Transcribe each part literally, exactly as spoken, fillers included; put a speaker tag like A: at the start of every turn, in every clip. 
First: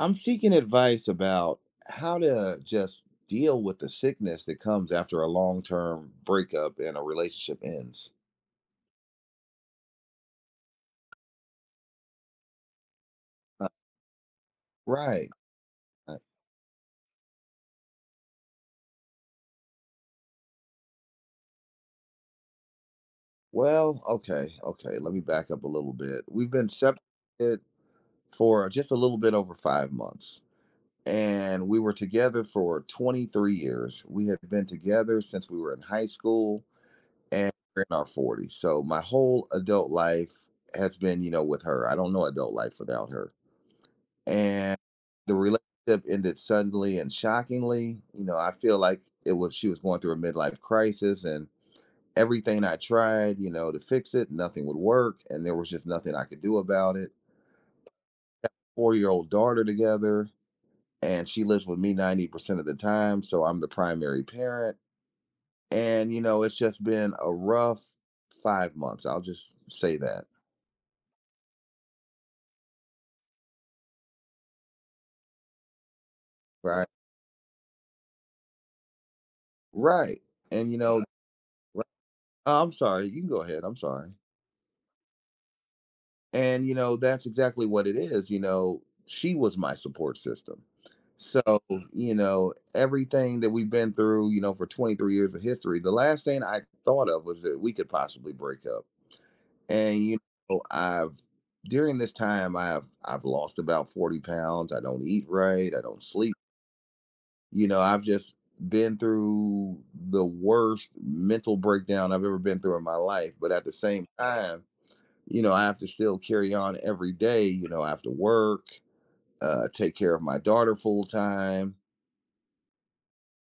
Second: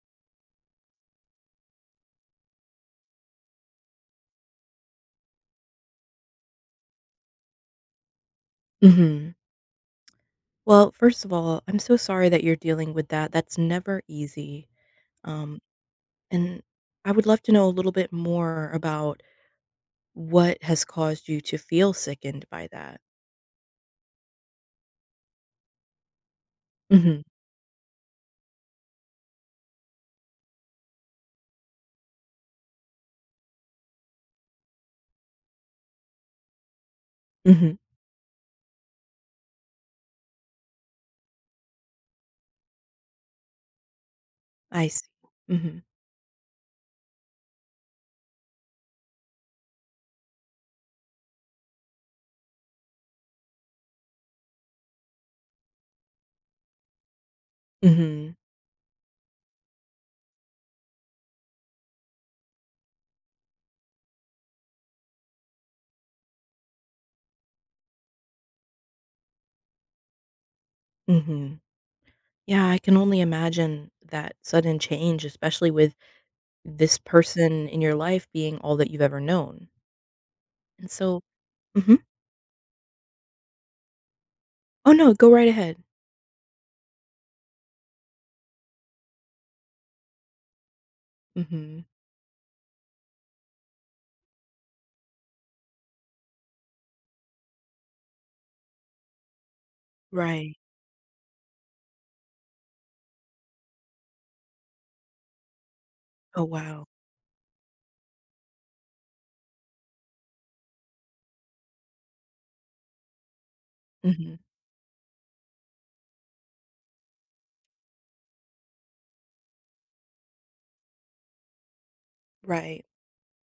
A: I'm seeking advice about how to just deal with the sickness that comes after a long term breakup and a relationship ends.
B: Mhm. Well, first of all, I'm so sorry that you're dealing with that, that's
A: Uh,
B: never easy,
A: Right.
B: um,
A: Uh,
B: and I would love to know a little bit more about what has caused you to feel sickened by that.
A: Well, okay, okay. Let me back up a little bit. We've been
B: Mhm,
A: separated for just a little bit over five months, and we were together for twenty-three years. We had been together since we were in high school and
B: mhm,
A: we're in our forties. So my whole adult life has been, you know, with her. I don't know adult life without her, and
B: I see.
A: the
B: Mhm,
A: relationship ended suddenly and shockingly. You know, I feel like it was she was going through a midlife crisis, and everything I tried, you know, to fix it, nothing would work, and there was just nothing I could do about it.
B: mhm,
A: Four year old daughter together, and she lives with me ninety percent of the time, so I'm the primary parent. And, you know, it's just been a rough five months. I'll just say that.
B: mhm. Yeah, I can only imagine that sudden change, especially with
A: Right.
B: this person in your life being all that you've ever known,
A: Right. And, you
B: and
A: know,
B: so
A: right-
B: Mhm.
A: I'm sorry. You can go ahead. I'm sorry.
B: Oh, no, go right ahead.
A: And, you know, that's exactly what it is. You know, she was my support system. So,
B: Mhm.
A: you know, everything that we've been through, you know, for twenty-three years of history, the last thing I thought of was that we could possibly break up. And, you
B: Right.
A: know, I've, during this time, I've, I've lost about forty pounds. I don't eat right. I don't sleep.
B: Oh, wow.
A: You know, I've just been through the worst mental breakdown I've ever been through in my life. But at the same
B: Mhm.
A: time, you know, I have to still carry on every day. You know, I have to work, uh, take care of my daughter full time,
B: Right.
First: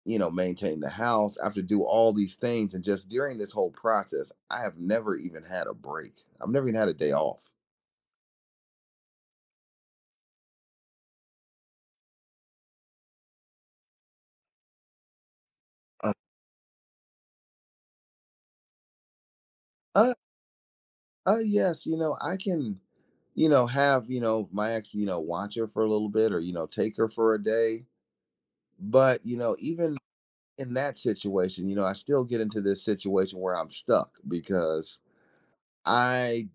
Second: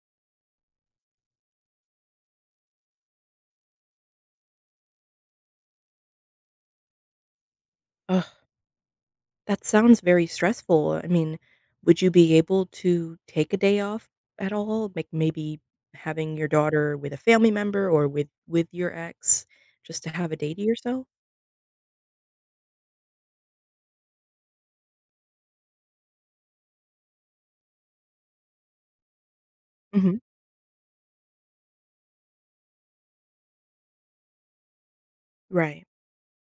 A: you know, maintain the house. I have to do all these things. And just during this whole process, I have never even had a break. I've never even had a day off.
B: Ugh. That sounds very stressful. I mean, would you be able to take a day off at all? Like maybe
A: Uh,
B: having your daughter with a family member or with with your ex just to
A: uh,
B: have a day to yourself?
A: uh yes, you know, I can, you know, have, you know, my ex, you know, watch her for a little bit or, you know, take her for a day. But, you know, even
B: Mhm.
A: in that situation, you know, I still get into this situation where I'm stuck because
B: Right.
A: I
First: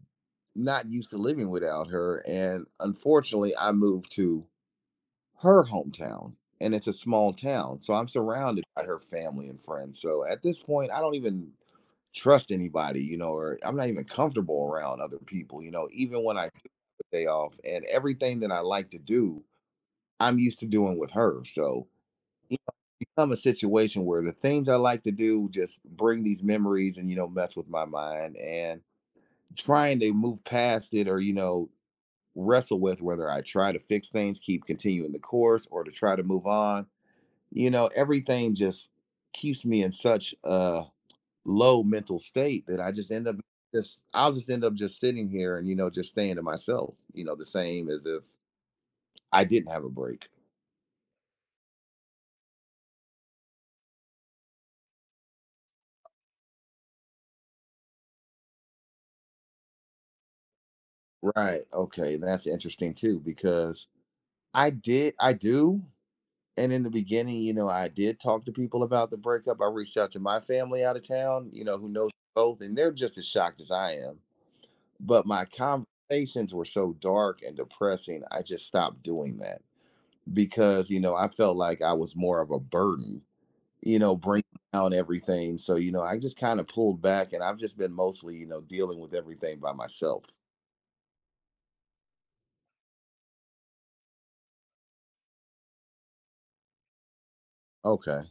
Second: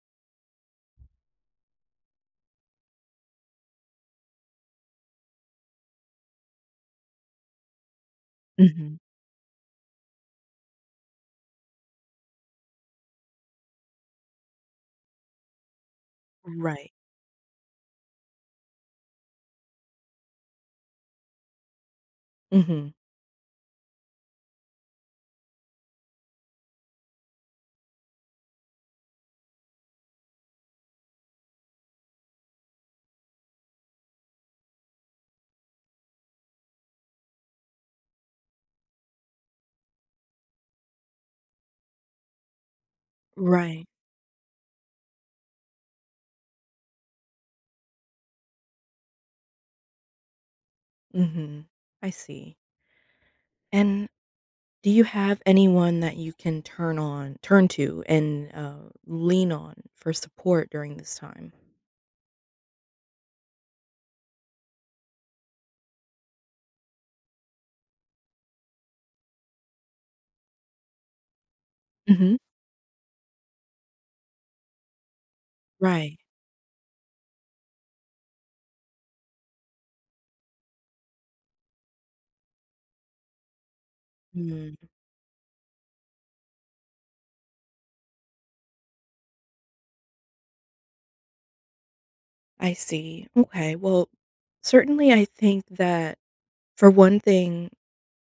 A: not used to living without her. And unfortunately, I moved to her hometown and it's a small town. So I'm surrounded by
B: Mhm.
A: her family and friends. So at this point, I don't even trust anybody, you know, or I'm not even comfortable around other people, you know, even when I do
B: Right.
A: have a day off, and everything that I like to do, I'm used to doing with her. So you know,
B: Mhm.
A: it's become a situation where the things I like to do just bring these memories and, you know, mess with my mind, and trying to move past it or, you know, wrestle with whether I try to fix things, keep continuing the course, or to try to move on. You know, everything just keeps me in such a low mental state that I just end up
B: Right.
A: just I'll just end up just sitting here, and you know just staying to myself. You know, the same as if I didn't have a break.
B: Mhm. I see. And do you have anyone that you can turn on turn to and uh, lean on for support during this time?
A: Right. Okay, that's interesting too because I did I do, and in the beginning, you know, I did talk to people about the breakup. I reached out to my family out of town, you know, who knows
B: Mhm.
A: both, and they're just as shocked as I am, but my
B: Right.
A: conversations were so dark and depressing, I just stopped doing that because you know I felt like I was more of a burden, you know bringing
B: Mm.
A: down everything, so you know I just kind of pulled back, and I've just been mostly you know dealing with everything by myself.
B: I see. Okay. Well, certainly, I think that for one thing,
A: Okay.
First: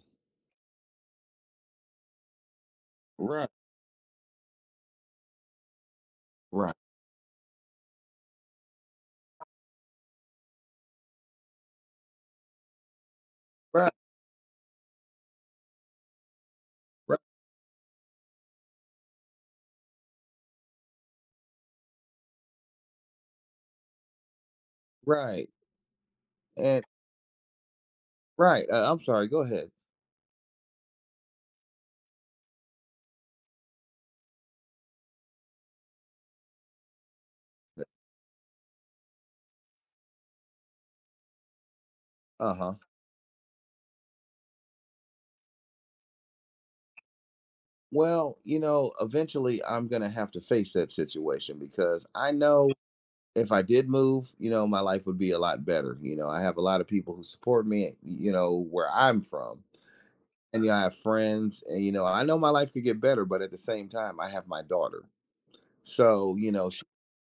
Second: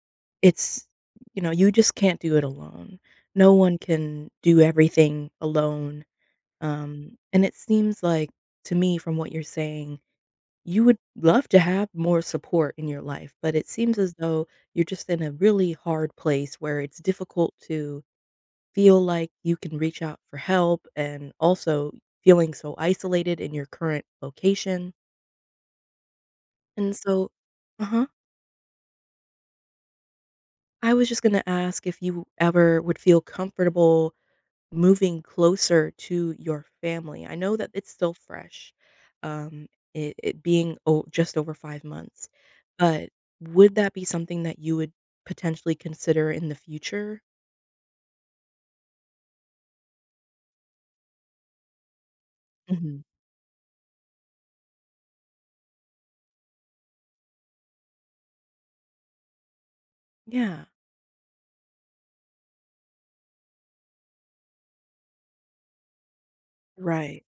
B: it's, you know, you just can't do it alone.
A: Right.
B: No one can do everything alone.
A: Right.
B: Um, and it seems like to me, from what you're saying, you would love to have more support in your life, but it
A: Right.
B: seems as though you're just in a really hard place where it's
A: Right.
B: difficult to feel like you can reach out for help and also feeling so isolated in your current location.
A: Right. And
B: And so Uh-huh.
A: right. uh, I'm sorry, go ahead.
B: I was just gonna ask if you ever would feel comfortable moving closer to your family. I know that it's still fresh, um, it it being o just over five months,
A: Uh-huh.
B: but would that be something that you would potentially consider in the future?
A: Well, you know eventually I'm gonna have to face that situation because I know
B: Mhm.
A: if I did move, you know, my life would be a lot better. You know, I have a lot of people who support me, you know, where I'm from.
B: Yeah.
A: And you know, I have friends, and you know, I know my life could get better, but at the same time, I have my daughter. So, you know, she,
B: Right.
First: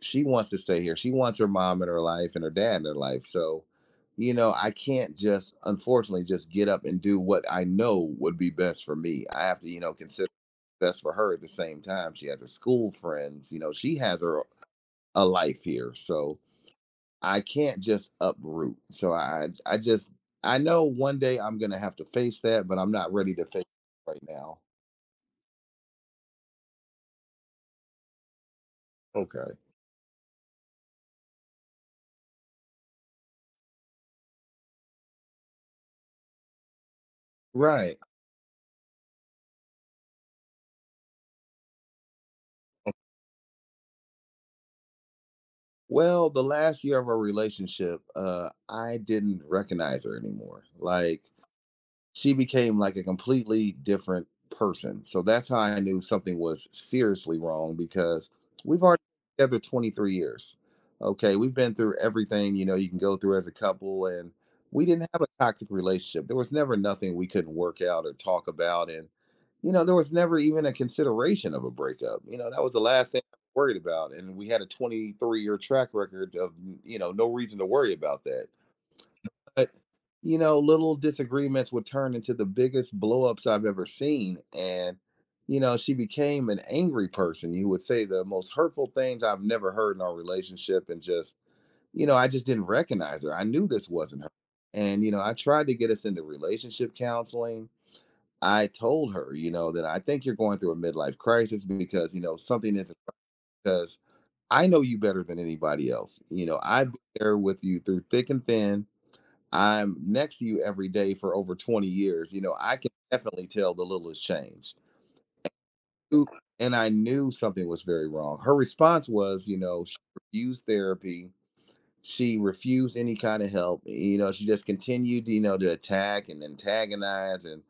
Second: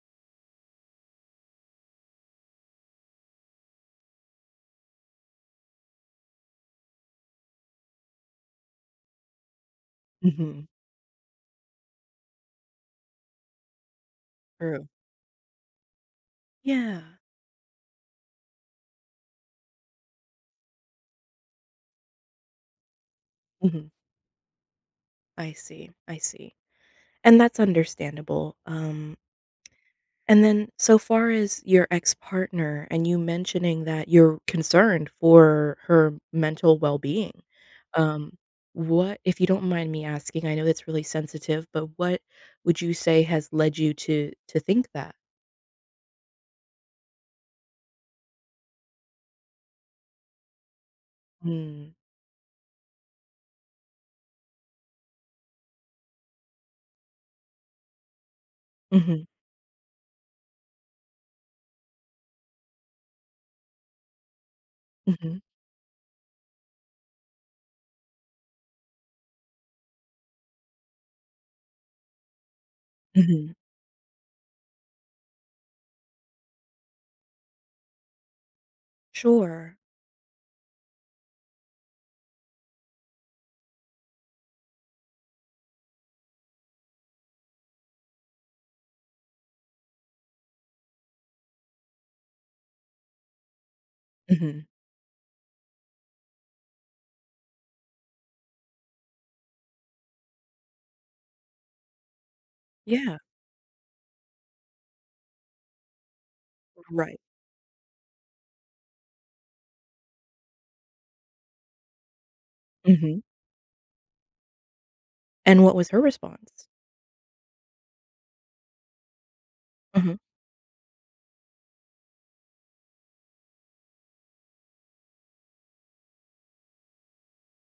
A: she wants to stay here. She wants her mom in her life and her dad in her life. So, you know, I can't just unfortunately just get up and do what I know would be best for me. I have to, you know, consider
B: Mhm.
A: best for her at the same time. She has her school friends, you know, she has her
B: True.
A: a life here. So,
B: Yeah.
A: I can't just uproot. So I I just I know one day I'm gonna have to face that, but I'm not ready to face
B: Mhm.
A: it right now.
B: I see, I see. And that's understandable. um
A: Okay.
B: And then so far as your ex-partner and you mentioning that you're concerned for her mental well-being,
A: Right.
B: um, what if you don't mind me asking, I know that's really sensitive, but what would you say has led you to to think that?
A: Well, the last year of our relationship, uh, I didn't recognize her anymore. Like
B: Mm.
A: she became like a completely different person. So that's how I knew something was seriously wrong because we've already
B: Mhm,
A: been together twenty-three years. Okay, we've been through everything, you know, you can go through as a couple, and we didn't have
B: mhm,
A: a toxic relationship. There was never nothing we couldn't work out or talk about, and you know, there was never even a consideration of a breakup. You know, that was the last thing I
B: mhm.
A: worried about, and we had a twenty-three year track record of, you know, no reason to worry about that, but
B: Sure.
A: you know, little disagreements would turn into the biggest blowups I've ever seen. And you know, she became an angry person. You would say the most hurtful things I've never heard in our relationship, and just you know, I just didn't recognize her. I knew this wasn't her.
B: Mhm.
A: And, you know, I tried to get us into relationship counseling. I told her, you know, that I think you're going through a midlife crisis because, you know, something isn't
B: Yeah,
A: because I know you better than anybody else. You know, I've been
B: right.
A: there with you through thick and thin. I'm next to you every day for over twenty years. You know, I can
B: Mhm.
A: definitely tell the littlest change.
B: And what was her response?
A: And I knew something was very wrong. Her response was, you know, she
B: Mhm.
A: refused therapy. She refused any kind of help. You know, she just continued, you know, to attack and antagonize. And,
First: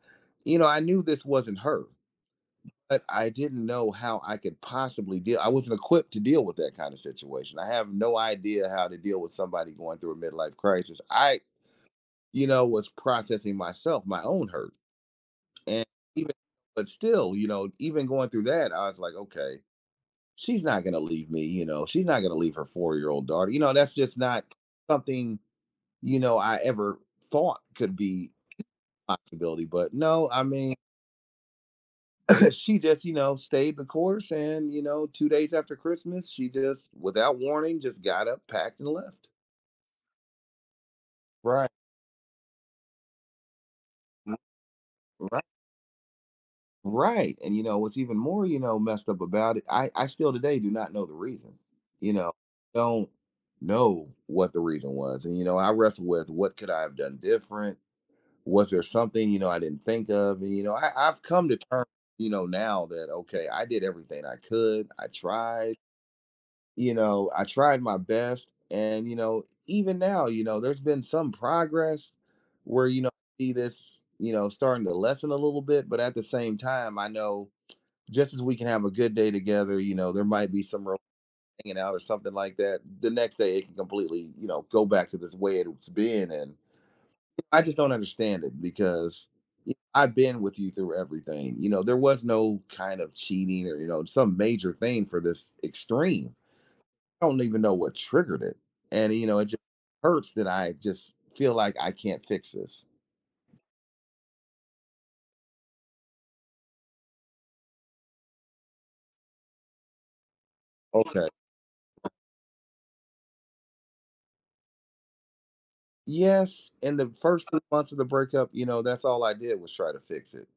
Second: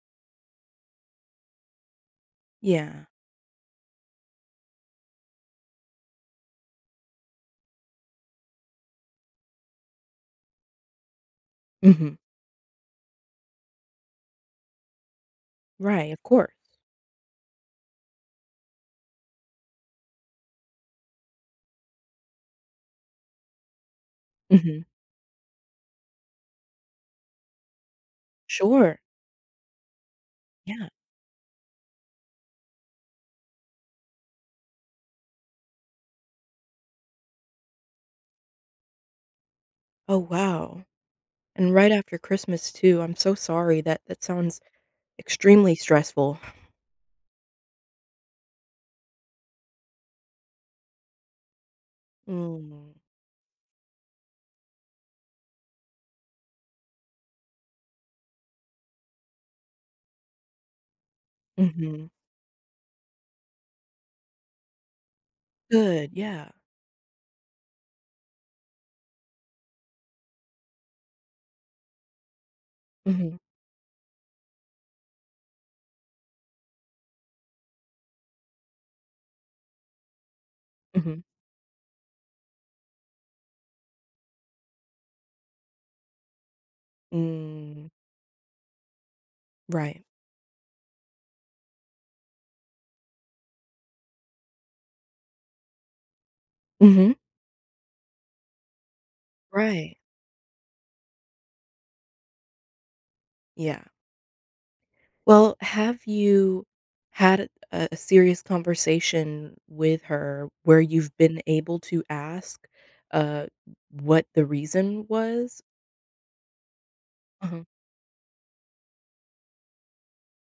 A: you know, I knew this wasn't her, but
B: Yeah.
A: I didn't know how I could possibly deal. I wasn't equipped to deal with that kind of situation. I have no idea how to deal with somebody going through a midlife crisis. I
B: Mhm.
A: you know, was processing myself, my own hurt. And
B: Right, of
A: even,
B: course.
A: but still, you know, even going through that, I was like, okay, she's not going to leave me. You know, she's not going to leave her four year old daughter. You know, that's just not
B: Mhm.
A: something, you know, I ever thought could be
B: Sure.
A: a possibility. But no, I mean,
B: Yeah.
A: she just, you know, stayed the course. And, you know, two days after Christmas, she just, without warning, just got up, packed, and left.
B: Oh, wow.
A: Right.
B: And right after Christmas too, I'm so sorry, that that sounds
A: Right.
B: extremely stressful.
A: Right. And you know, what's even more, you know, messed up about it, I, I still today do not know the reason. You know,
B: Mm,
A: don't know what the reason was. And you know, I wrestle with what could I have done different? Was there something, you know, I didn't think of? And you know, I, I've come to terms,
B: mhm.
A: you know, now that okay, I did everything I could. I tried,
B: Good, yeah.
A: you know, I tried my best. And, you know, even now, you know, there's been some progress where, you know,
B: Mhm,
A: I see this, you know, starting to lessen a little bit, but at the same time, I know just as we can have a good day together, you know, there might be some real
B: mhm.
A: hanging out or something like that. The next day, it can completely, you know, go back to this way it's been. And I just
B: Mm,
A: don't understand it because
B: right.
A: I've been with you through everything. You know, there was no kind of cheating or, you know, some major thing for this extreme.
B: Mhm,
A: I don't even know what triggered it. And, you know, it just
B: right,
A: hurts that I just feel like I can't fix this.
B: yeah. Well, have you had a a serious conversation with her where you've
A: Okay.
B: been able to ask, uh, what the reason was?
A: Yes, in the first three
B: Uh-huh,
A: months of the breakup, you know, that's all I did was try to fix it.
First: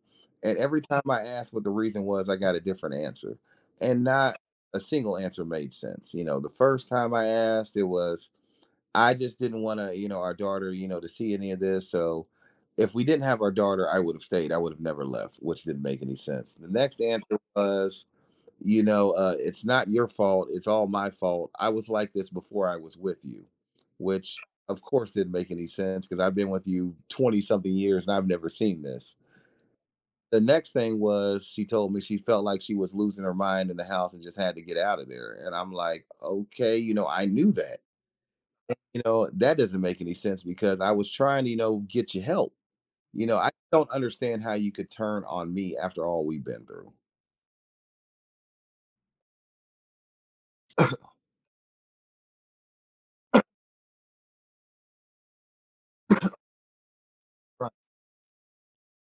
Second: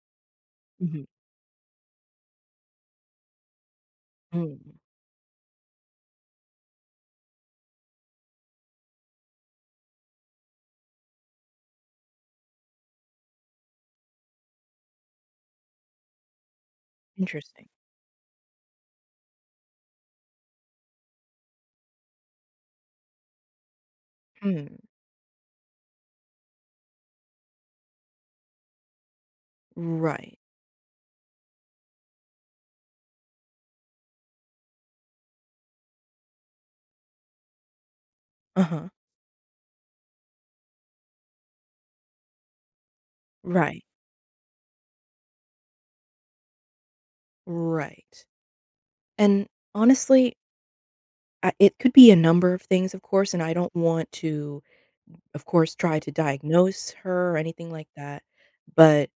A: And every time
B: mhm,
A: I asked what the reason was, I got a different answer. And not
B: mm,
A: a single answer made sense. You know, the first time I asked, it was, I just didn't want to, you know, our daughter, you know, to see any of this. So if we didn't have our daughter, I would have stayed. I would have never left, which didn't make any sense. The next answer
B: interesting.
A: was, you know uh, it's not your fault. It's all my fault. I was like this before I was with you, which
B: Hmm,
A: of course didn't make any sense because I've been with you twenty something years and I've never seen this.
B: right.
A: The next thing was she told me she felt like she was losing her mind in the house and just had to get out of there. And I'm like, okay, you know I knew that.
B: Uh-huh,
A: You know that doesn't make any sense because I was trying to you know get you help. you know I
B: right,
A: don't understand how you could turn on me after all we've been through.
B: right. And honestly, I it could be a number of things, of course, and I don't want to, of course, try to diagnose her or
A: Right.
B: anything like that. But,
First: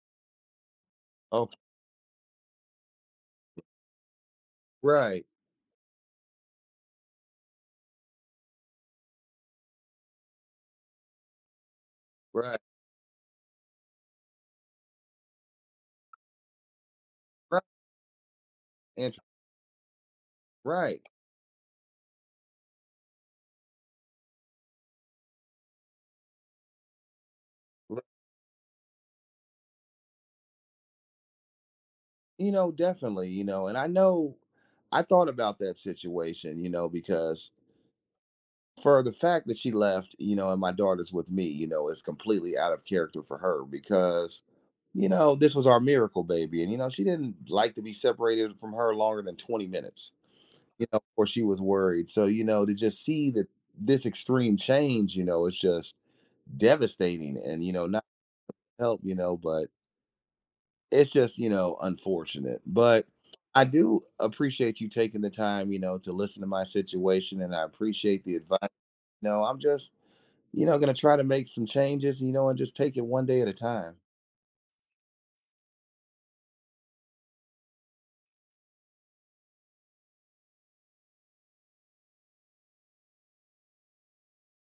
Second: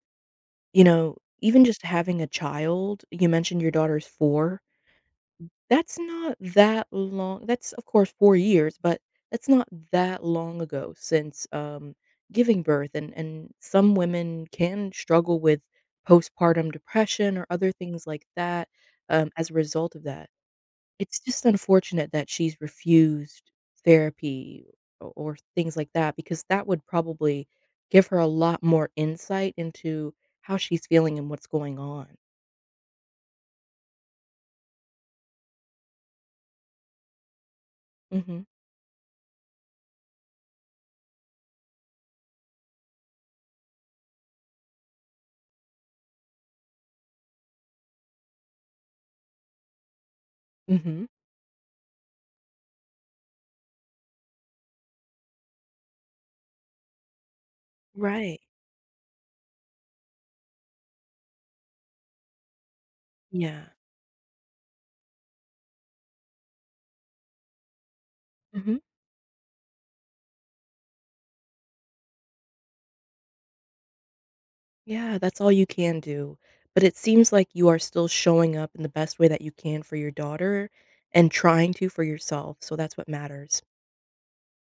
B: you know,
A: Okay.
B: even just having a child, you mentioned your daughter's four,
A: Right.
B: that's not that long that's, of course, four years, but that's not that long ago since, um,
A: Right.
B: giving birth, and and some women can struggle with postpartum depression or
A: Right.
B: other things like that, um, as a result of that.
A: Right.
B: It's just unfortunate that she's refused therapy o or things like that because that would probably
A: Right.
B: give her a lot more insight into how she's feeling and what's going on.
A: You know, definitely, you know, and I know I thought about that situation, you know, because
B: Mhm.
A: for the fact that she left, you know, and my daughter's with me, you know, is completely out of character for her because, you know, this was our miracle baby. And, you know, she didn't like to be separated from her longer than twenty minutes, you know,
B: Mhm.
A: or she was worried. So, you know, to just see that this extreme change, you know, it's just devastating, and, you know, not
B: Right.
A: help, you know, but. It's just you know unfortunate, but I
B: Yeah.
A: do appreciate you taking the time, you know to listen to my situation, and I appreciate the advice.
B: Mhm.
A: you know I'm just, you know, going to try to make some changes, you know, and just take it one day at a time.
B: Yeah, that's all you can do, but it seems like you are still showing up in the best way that you can for your daughter and trying to for yourself, so that's what matters.